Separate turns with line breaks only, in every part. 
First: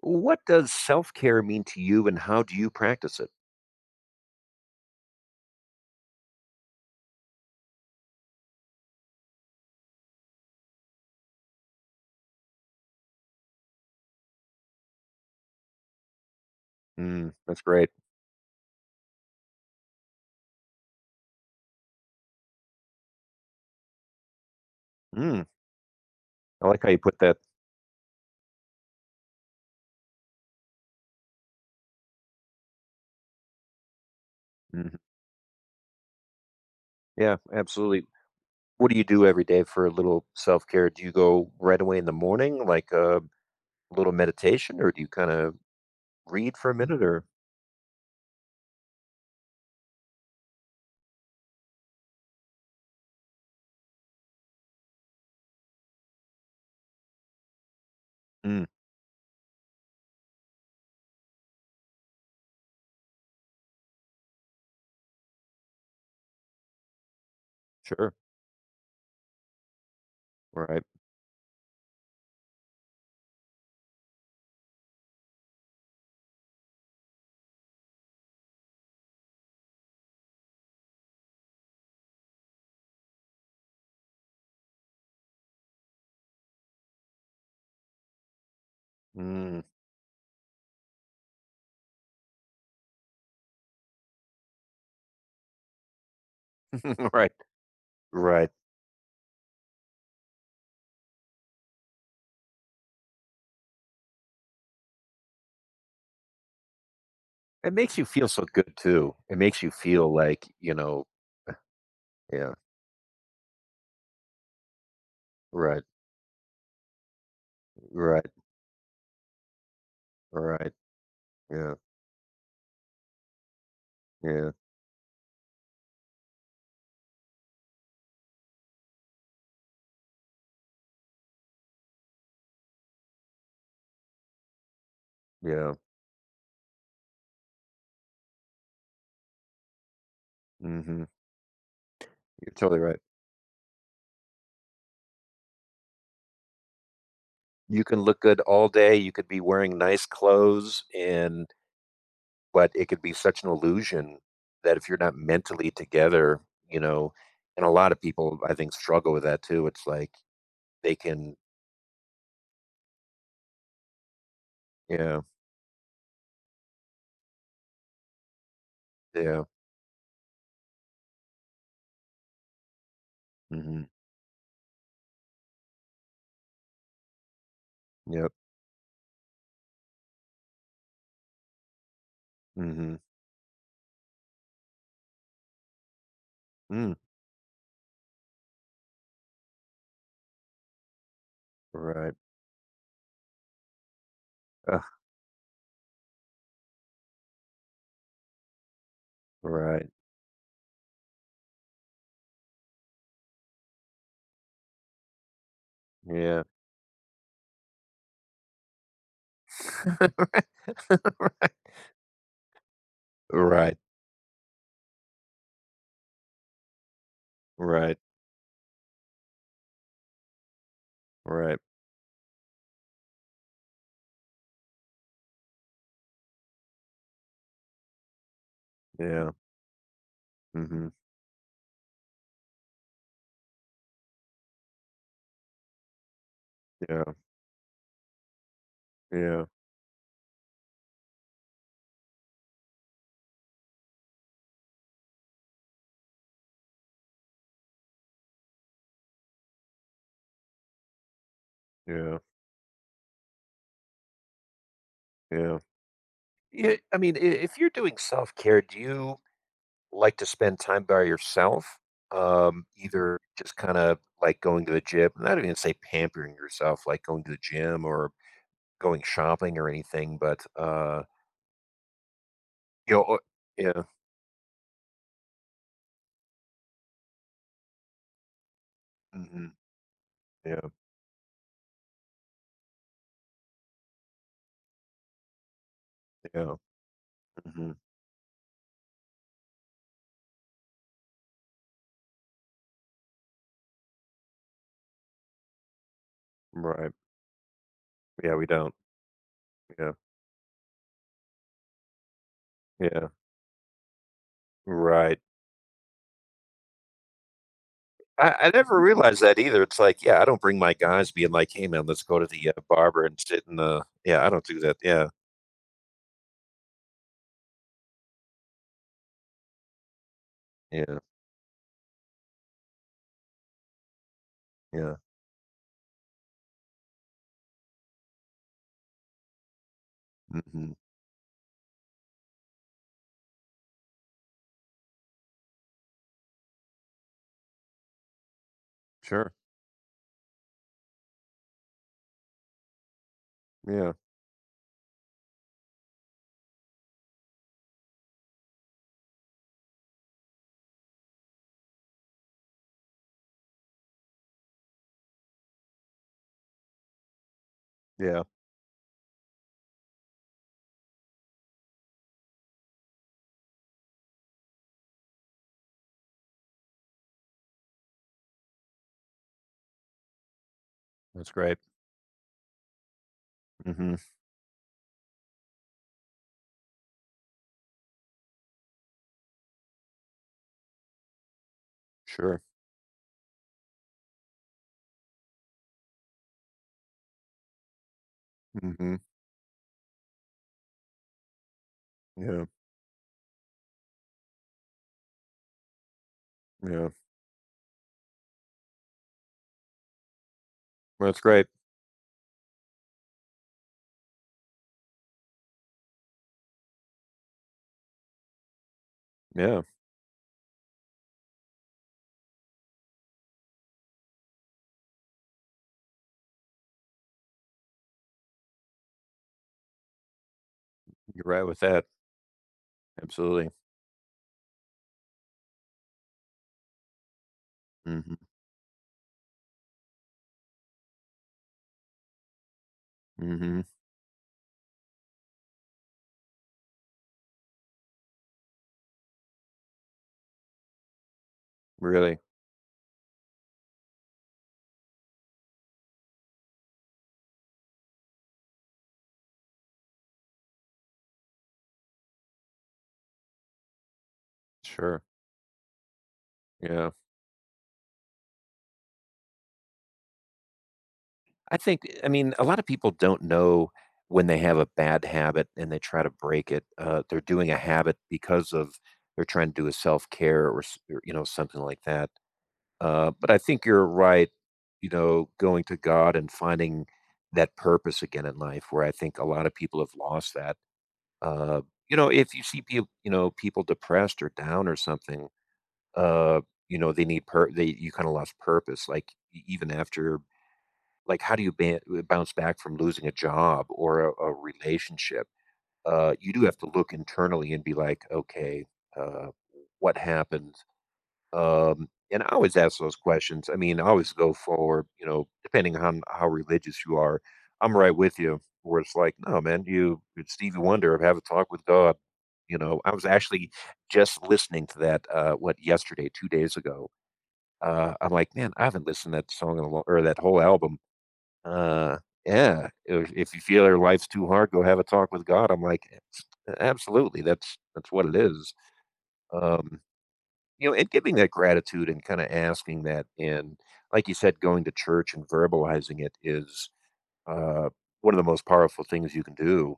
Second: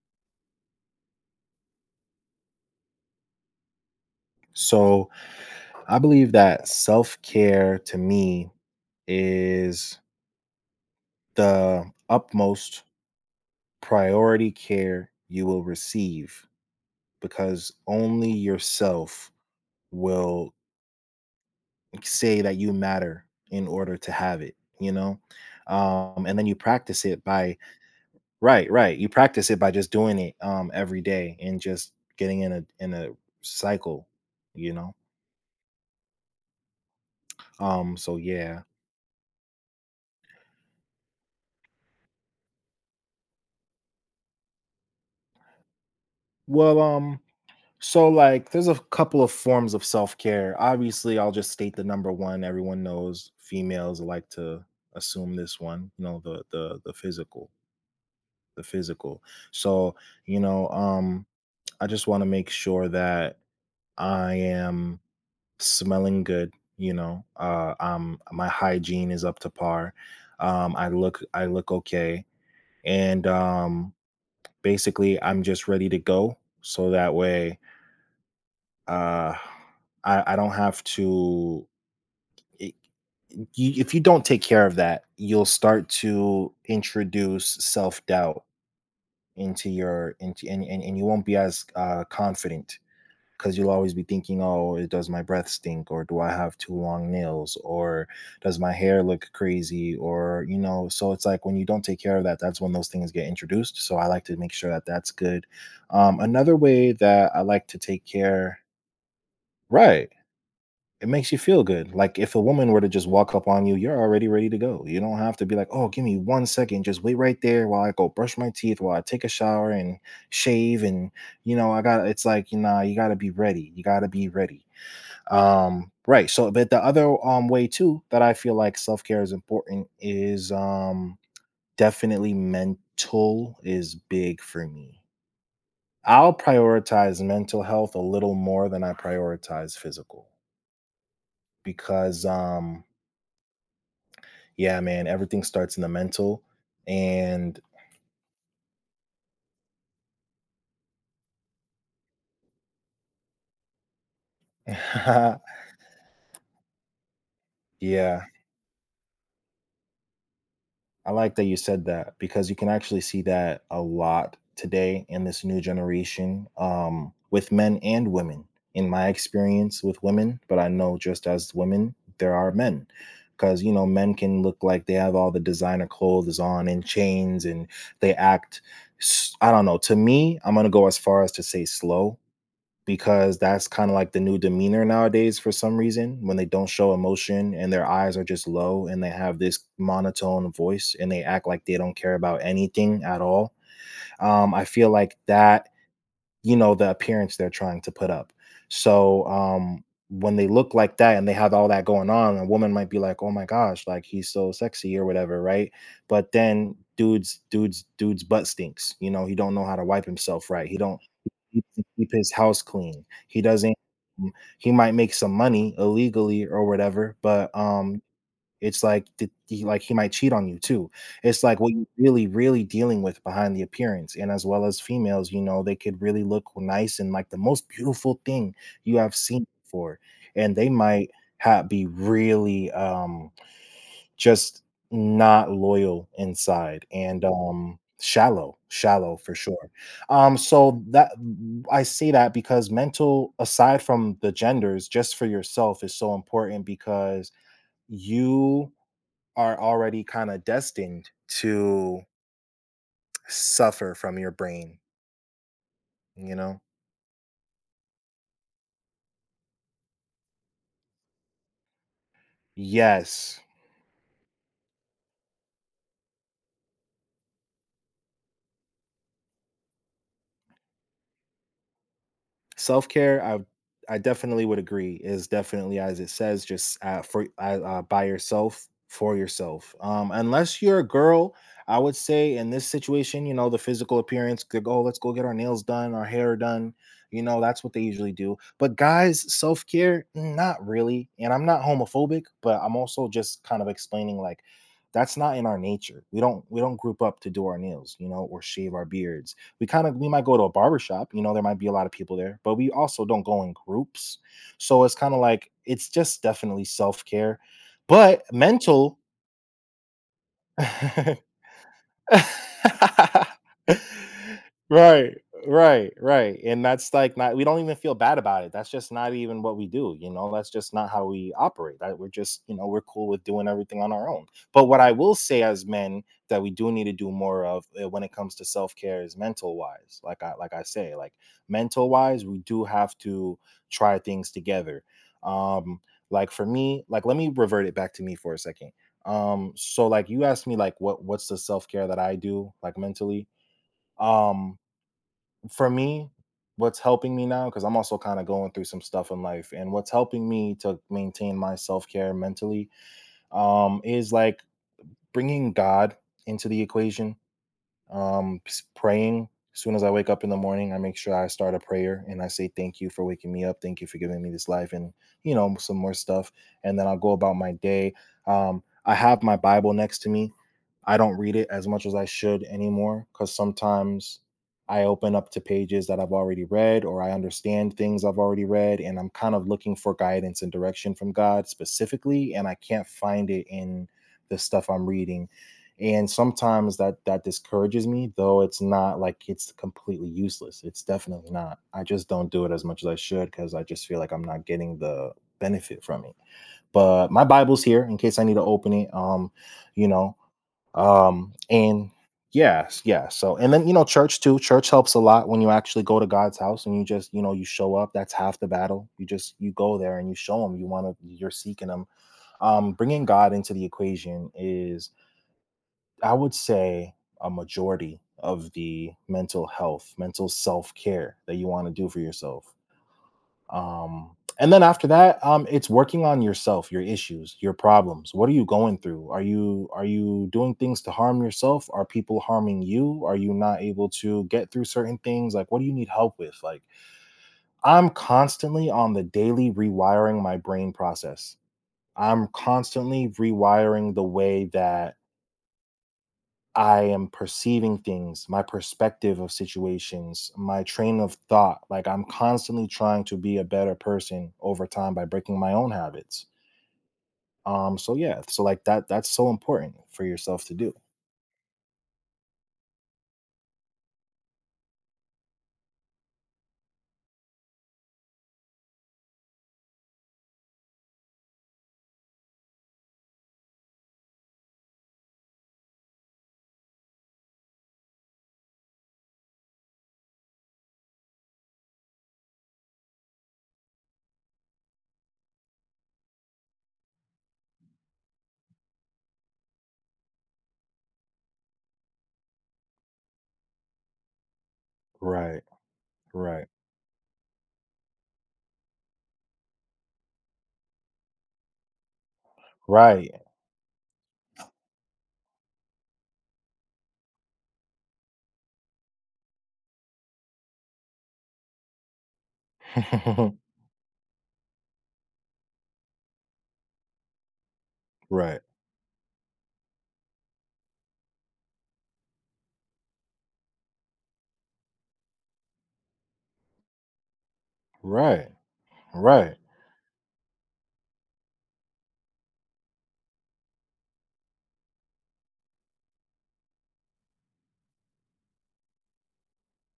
What does self care mean to you and how do you practice it?
So I believe that self care to me is the utmost priority care you will receive
Mm, that's
because
great.
only yourself will say that you matter in order to have it, you know?
Mm,
And then you
I like how you
practice
put
it
that.
by right, right. You practice it by just doing it every day and just getting in a cycle, you know?
Mhm. Yeah,
Um,
absolutely.
so yeah.
What do you do every day for a little self care? Do you go right away in the morning, like a little meditation, or do you kind of read for a
Well,
minute? Or
so, like, there's a couple of forms of self care. Obviously, I'll just state the number one. Everyone knows females like to assume this one. You know, the physical, the
mm,
physical. So, you know, um, I just want to make sure that I am smelling good.
sure,
My hygiene is up to par. Um,
right,
I look, I look okay, and basically, I'm just ready to go. So that way, Uh, I don't have to I you if you don't take care of that, you'll start to introduce self-doubt
mm,
into your into and you won't be as, confident, because 'cause you'll always be thinking, "Oh, it does my breath stink?" Or, "Do I have too long
right,
nails?" Or,
right.
"Does my hair look crazy?" Or, so it's like when you don't take care of that, that's when those things get introduced, so I like to make sure that that's good. Another way that I like
It
to
makes you
take
feel so
care.
good too. It makes you
Right.
feel like you know.
It makes you feel good. Like if a
Yeah,
woman were to just walk up on you, you're already ready to go. You don't have to be like,
right,
"Oh, give me one second, just wait right there while I go
right,
brush my teeth, while I take a shower and
right.
shave." And you know,
Yeah,
I got it's like, you gotta be ready. You gotta be
yeah,
ready. Right. So but the other way too that I feel like self-care is important is definitely mental is big for me.
yeah.
I'll prioritize mental health a little more than I prioritize physical
hmm
because.
You're totally right.
Yeah, man, everything starts in the mental. And
You can look good all day, you could be wearing nice clothes and but it could be such an illusion that if you're not mentally together, you know, and a lot of
yeah,
people I think struggle with that too. It's like they
I
can
like that you said that because you can actually see that a lot today
yeah,
in this new generation, with men and women. In my
yeah.
experience with women, but I know just as women, there are men. Because,
Mhm.
men can look like they have all the designer clothes on and chains and they
Yep.
act, I don't know. To me, I'm going to go as far as to say slow
Mhm.
because that's kind of like the new demeanor nowadays for some reason when they don't
Mm.
show emotion and their eyes are just low and they have this monotone voice and they act like they don't
Right.
care about anything at all. I feel
Ugh,
like that, the appearance they're trying to put up. So
right.
when they look like that and they have all that going on, a woman might be like, "Oh my gosh, like he's so sexy" or whatever, right? But
Yeah.
then dudes, dudes, dudes, butt stinks. He don't know how to wipe himself right. He don't
Right.
he doesn't keep his house clean. He doesn't,
Right.
mm, he might make some money illegally or whatever, but,
Right.
it's like th he, like, he might cheat on you too. It's
Right.
like what you really, really dealing with behind the appearance, and as well as females, they could really look nice and like the most beautiful thing you have
Yeah.
seen before, and they
Mhm.
might ha be really, just not loyal inside
Yeah.
and, shallow, shallow for
Yeah.
sure. So that I say that because mental aside from the genders, just for yourself is so important because you are already kinda destined to
Yeah.
suffer from your brain,
Yeah.
you know?
Yeah, I mean, I if you're doing self-care, do you like to spend time by yourself, either
Yes.
just kinda like going to the gym, not even say pampering yourself, like going to the gym or going shopping or anything, but,
Self
you know, or
care, I
yeah,
I definitely would agree is definitely as it says, just for by yourself for
mhm,
yourself. Unless
yeah,
you're a girl, I would say in this situation, the physical appearance could go. "Oh, let's go get our nails done, our hair
yeah,
done. That's what
mhm,
they usually do." But guys, self care, not really. And I'm not homophobic, but I'm also just kind of explaining like that's not in our nature. We don't
right,
group up to do our nails,
yeah,
or
we don't,
shave our beards. We kind
yeah,
of we might go to a barbershop, there might be a lot of people there, but we also
yeah,
don't go in groups, so it's kind
right.
of like it's just definitely self-care but
I never
mental.
realized that either. It's like, yeah, I don't bring my guys being like, "Hey, man, let's go to the, barber and sit in the" yeah, I don't do that, yeah,
Right, right, right, and that's, like, not, we don't even feel bad about it, that's just not even what we do, that's just not
yeah,
how we operate, that we're just, we're cool with doing everything on our own, but what I
yeah,
will say as men that we do need to do more of, when it comes to self-care is mental-wise, like I like I
mhm,
say, like, mental-wise, we do have to try things together, um, like, for me like, let me revert it back to me for a second,
sure,
so like you asked me like what's the self-care that I do, like, mentally.
yeah,
um for me, what's helping me now because I'm also kind of going through some stuff in life, and what's helping me to maintain my self-care mentally, is like bringing God into the equation,
yeah,
praying as soon as I wake up in the morning. I make sure I start a prayer and I say thank you for waking me up, thank you for giving me this life, and some more stuff, and then I'll go about my day. I have my Bible next to me. I don't
that's
read it
great,
as much as I should anymore, because
mhm,
sometimes I open up to pages that I've already read or I understand things I've already read, and I'm kind of looking for guidance and direction from God specifically
sure.
and I can't find it in the stuff I'm reading, and sometimes that discourages me, though it's
Mhm.
not like it's completely useless, it's definitely not, I just don't
Yeah,
do it as much as I should because I just feel like I'm not getting the benefit from it.
yeah.
But my Bible's here in case I need to open it, you know
Well, that's great.
and yes, yeah. So and then, church too, church helps a lot when you actually go to God's house, and you just, you show up, that's half the battle. You
Yeah,
go there and you show them you want to, you're seeking them. Bringing God into the equation is, I would say, a majority of the mental health, mental self care
you're
that
right
you
with
want to
that.
do for yourself.
Absolutely.
Um, and then after that, it's working on yourself, your issues, your problems.
Mhm,
What are you going through? Are you doing things to harm yourself? Are people harming you? Are you not
mhm.
able to get through certain things? Like, what do you need help with? Like, I'm constantly on the daily rewiring my brain process.
Really.
I'm constantly rewiring the way that I am perceiving things, my perspective of situations, my train of thought. Like I'm constantly trying to be a better person over time
Sure.
by breaking my own habits.
Yeah.
So yeah, so like that's so important for yourself to do.
I think, I mean, a lot of people don't know when they have a bad habit and they try to break it. They're doing a habit because of they're trying to do a self-care or, s or, you know, something like that. But I think you're right, you know, going to God and finding that purpose again in life, where I think a lot of people have lost that. Uh, you know, if you see people, you know, people depressed or down or something, uh, you know, they need per they you kind of lost purpose. Like even after, like, how do you bounce back from losing a job or a relationship?
Right,
You do
right,
have to look internally and be like, okay, uh, what happened? And I always ask those
right,
questions. I mean, I always go for, you know, depending on how religious you are, I'm right with you, where it's like, no, man, you, it's Stevie Wonder, have a talk with God. You know, I was actually just listening to that, what, yesterday, 2 days ago. I'm like,
right,
man, I haven't listened to that song in a long, or that whole album. Uh, yeah, if you feel your life's too hard, go have a talk with God. I'm like, absolutely, that's what it
right,
is.
right.
Um, you know, and giving that gratitude and kinda asking that and, like you said, going to church and verbalizing it is, uh, one of the most powerful things you can do,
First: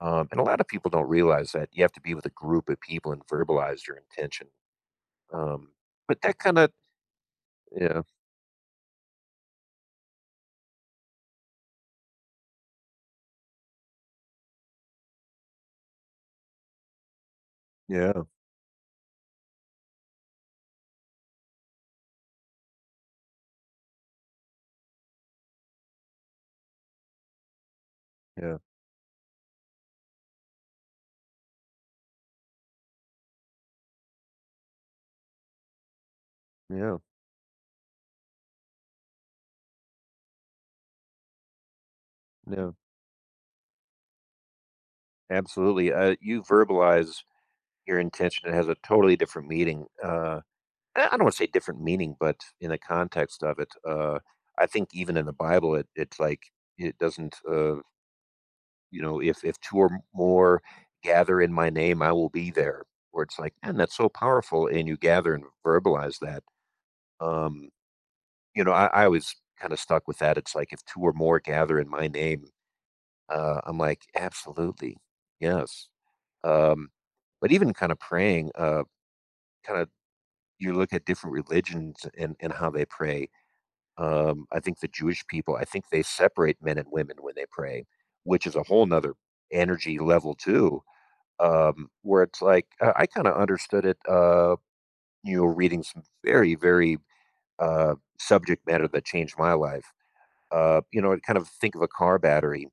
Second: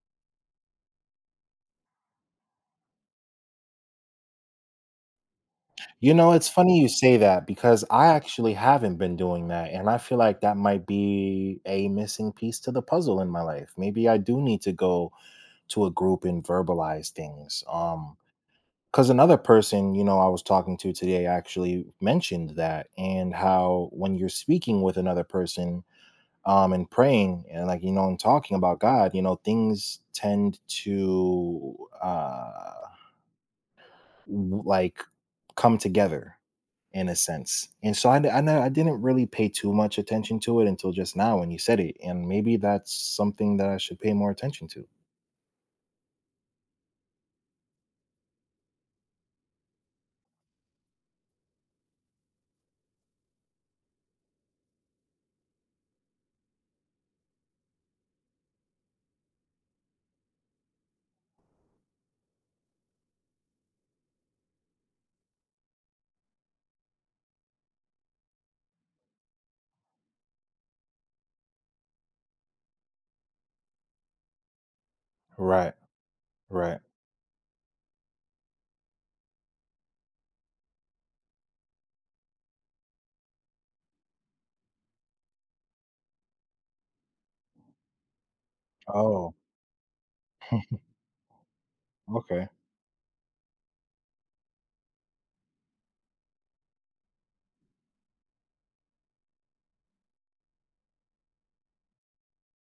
and a lot of people don't realize that you have to be with a group of people and verbalize your intention, um,
You
but
know,
that
it's
kinda
funny you say that because
Yeah,
I actually haven't been doing that. And I feel like that might be a missing piece to the puzzle in my life. Maybe I do need to go to a group and verbalize things.
yeah,
Because another person, I was talking to today actually mentioned that, and how when you're speaking with another person, and praying and like, and talking
yeah,
about God, things tend to like come together
yeah,
in a sense. And so know, I d- I, n- I didn't really pay too much attention to it until just now when you said it. And maybe
yeah,
that's something that I should pay more attention to.
absolutely, you verbalize your intention, it has a totally different meaning, I don't want to say different meaning, but in the context of it, I think even in the Bible, it's like it doesn't, you know, if two or more gather in my name, I will be there. Where it's like, man, that's so powerful, and you gather and verbalize that. Um, you know, I always kind of stuck with that. It's like if two or more gather in my name, I'm like, absolutely,
Right,
yes.
right.
Um, but even kind of praying, kind of you look at different religions and how they pray. I think the Jewish people, I think they separate men and women when they pray, which is a whole nother
Oh,
energy level too. Where it's
okay.
like I kind of understood it, you know, reading some very, very subject matter that changed my life. You know, I kind of think of a car battery.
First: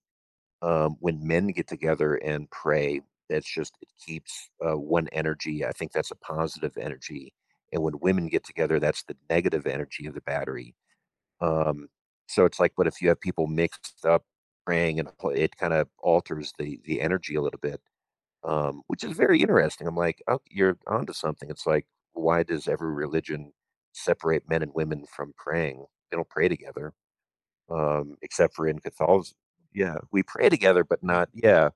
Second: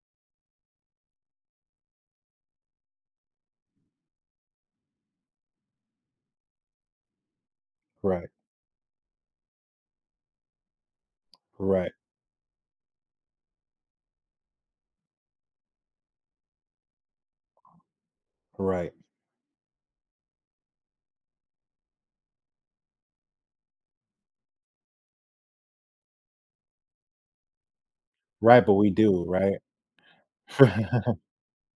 When men get together and pray, that's just it keeps one energy. I think that's a positive energy, and when women
Right.
get together, that's the negative energy of the battery, um,
Right,
so it's like, but if you have people mixed up praying and it kind of alters the energy a little bit,
right.
which is very interesting. I'm like, oh, you're onto something. It's like, why does every religion separate men and women from praying? They don't pray together, except
Right,
for
but
in
we do,
Catholicism.
right?
Yeah, we pray together, but not. Yeah,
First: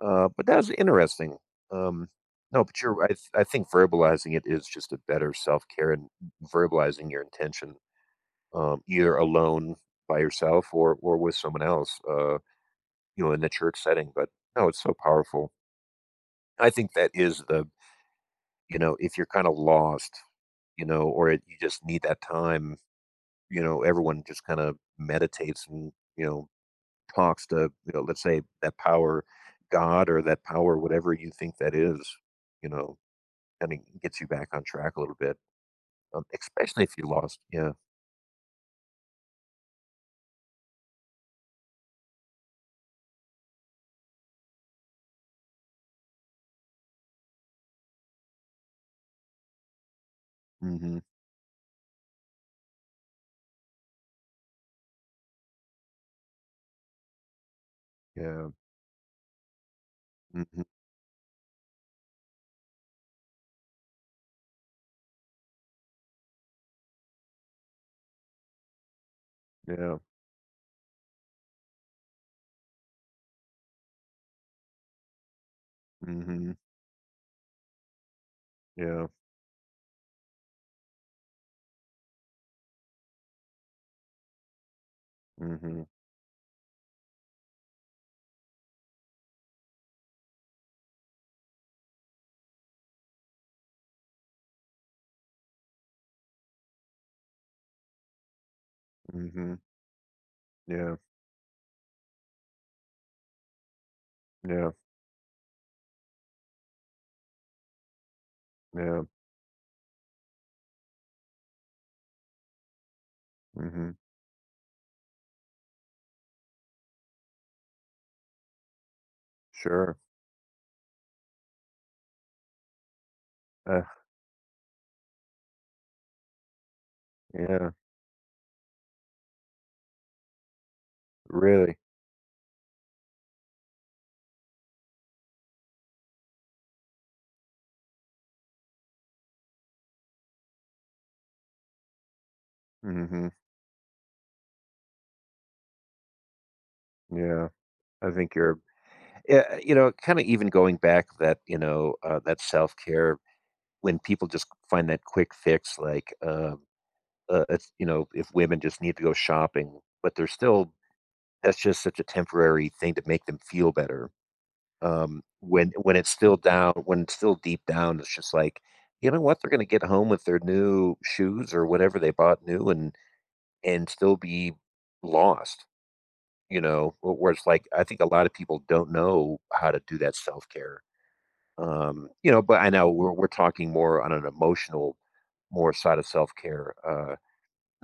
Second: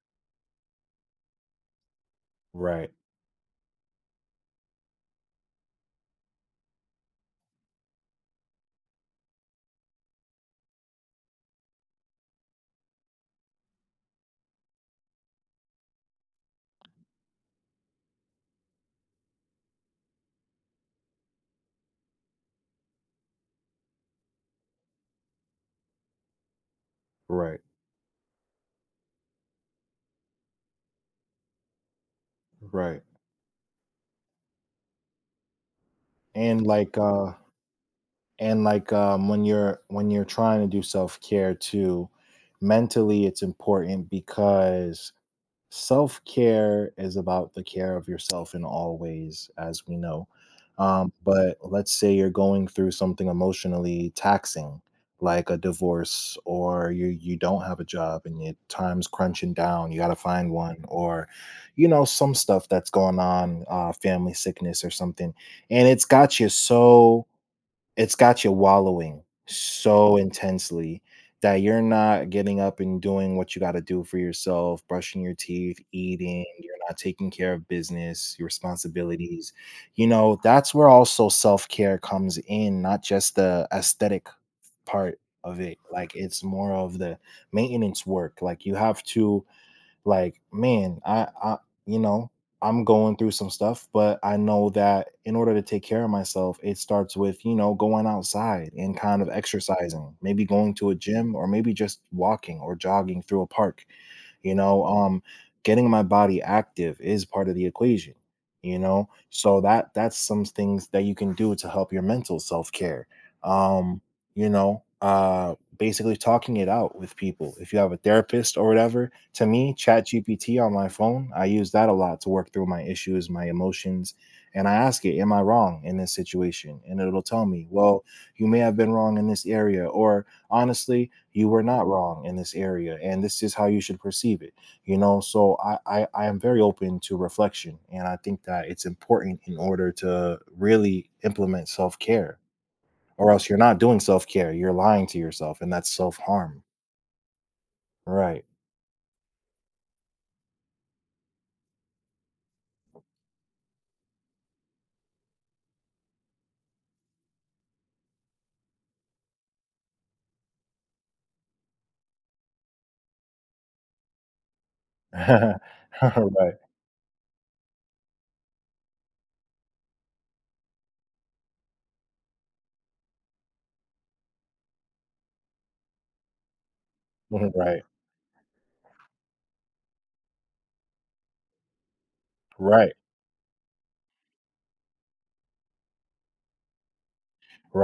but that was interesting. Um, no, but
Right,
you're right. I think verbalizing it is just a better self care, and verbalizing your intention, either alone by yourself or with someone else, you know, in the church setting. But no, it's so powerful. I think that is the you know, if you're kind of lost, you know, or it, you just need that time, you know, everyone just kind of meditates and you know talks
right,
to you know, let's say that power, God or that power, whatever you think that is, you know,
right.
kind of gets you back on track a little bit,
And
especially if
like,
you lost. Yeah.
when you're trying to do self-care too, mentally it's important because self care is about the care of yourself in all ways, as we know.
hmm
But let's say you're going through something emotionally taxing, like a divorce, or you don't have a job and
Yeah.
your time's crunching down. You got to find
hmm
one, or some stuff that's going on, family sickness or something, and it's got you wallowing
Yeah.
so intensely that you're not getting up and doing what you gotta do for yourself, brushing your teeth, eating,
hmm
you're not taking care of business, your
Yeah.
responsibilities. That's where also self-care comes in, not just the aesthetic part of it,
hmm
like, it's more of the maintenance work, like, you have to, like, man, I you know I'm going through some stuff but I know that in order to take care of myself it starts with, going outside and kind of
Mhm.
exercising, maybe going to a
Yeah,
gym or maybe just walking or jogging through a park, you
yeah,
know um getting my body active is part of the equation,
yeah.
so that's some things that you can do to help your mental self-care.
Mhm.
um Basically talking it out with people, if you have a therapist or whatever. To me,
Sure.
ChatGPT on my phone, I use that a lot to work through my issues, my
Uh,
emotions, and I ask it, "Am I wrong in this situation?" And it'll tell me,
yeah,
"Well, you may have been wrong in this area," or, "Honestly, you were
really.
not wrong in this area, and this is how you should perceive it." So I am very open to reflection, and I think that it's important in order to really implement self care, or
Mhm.
else you're not doing self care. You're lying to yourself, and that's self harm.
Yeah. I think
Right.
you're yeah, you know, kinda even going back that, you know, that self-care when people just find that quick fix, like, it's you know, if women just need to go shopping, but they're still that's just such a temporary thing to make them feel better. When it's still
right.
down when it's still deep down, it's just like, you know what? They're gonna get home with their new shoes or whatever they bought new and still be lost, you know, where it's like
Right.
I think a lot of people don't know how to do that self care. You know, but I know
Right.
we're talking more on an emotional, more side of self care.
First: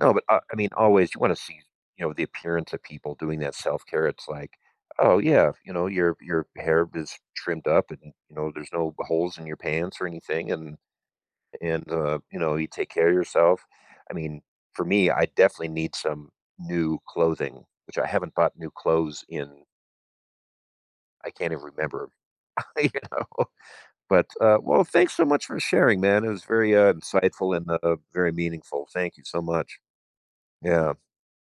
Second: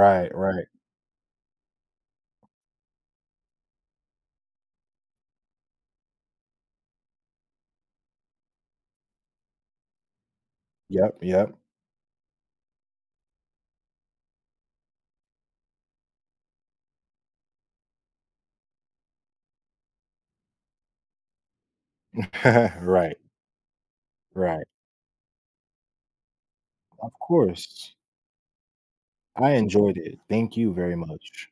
No, but I
Right.
mean, always you want to see, you know, the appearance of people doing that self care. It's like, oh yeah, you know, your hair is trimmed up, and you know, there's no holes in your pants or anything, and
Yep. Yep.
you know, you take care of yourself. I mean, for me, I definitely need some new clothing, which I haven't bought new clothes in. I can't even remember, you
right.
know. But
Right.
well, thanks so much for sharing, man. It was very
Of
insightful and
course.
very meaningful. Thank you so
I
much.
enjoyed it. Thank you
Yeah.
very much.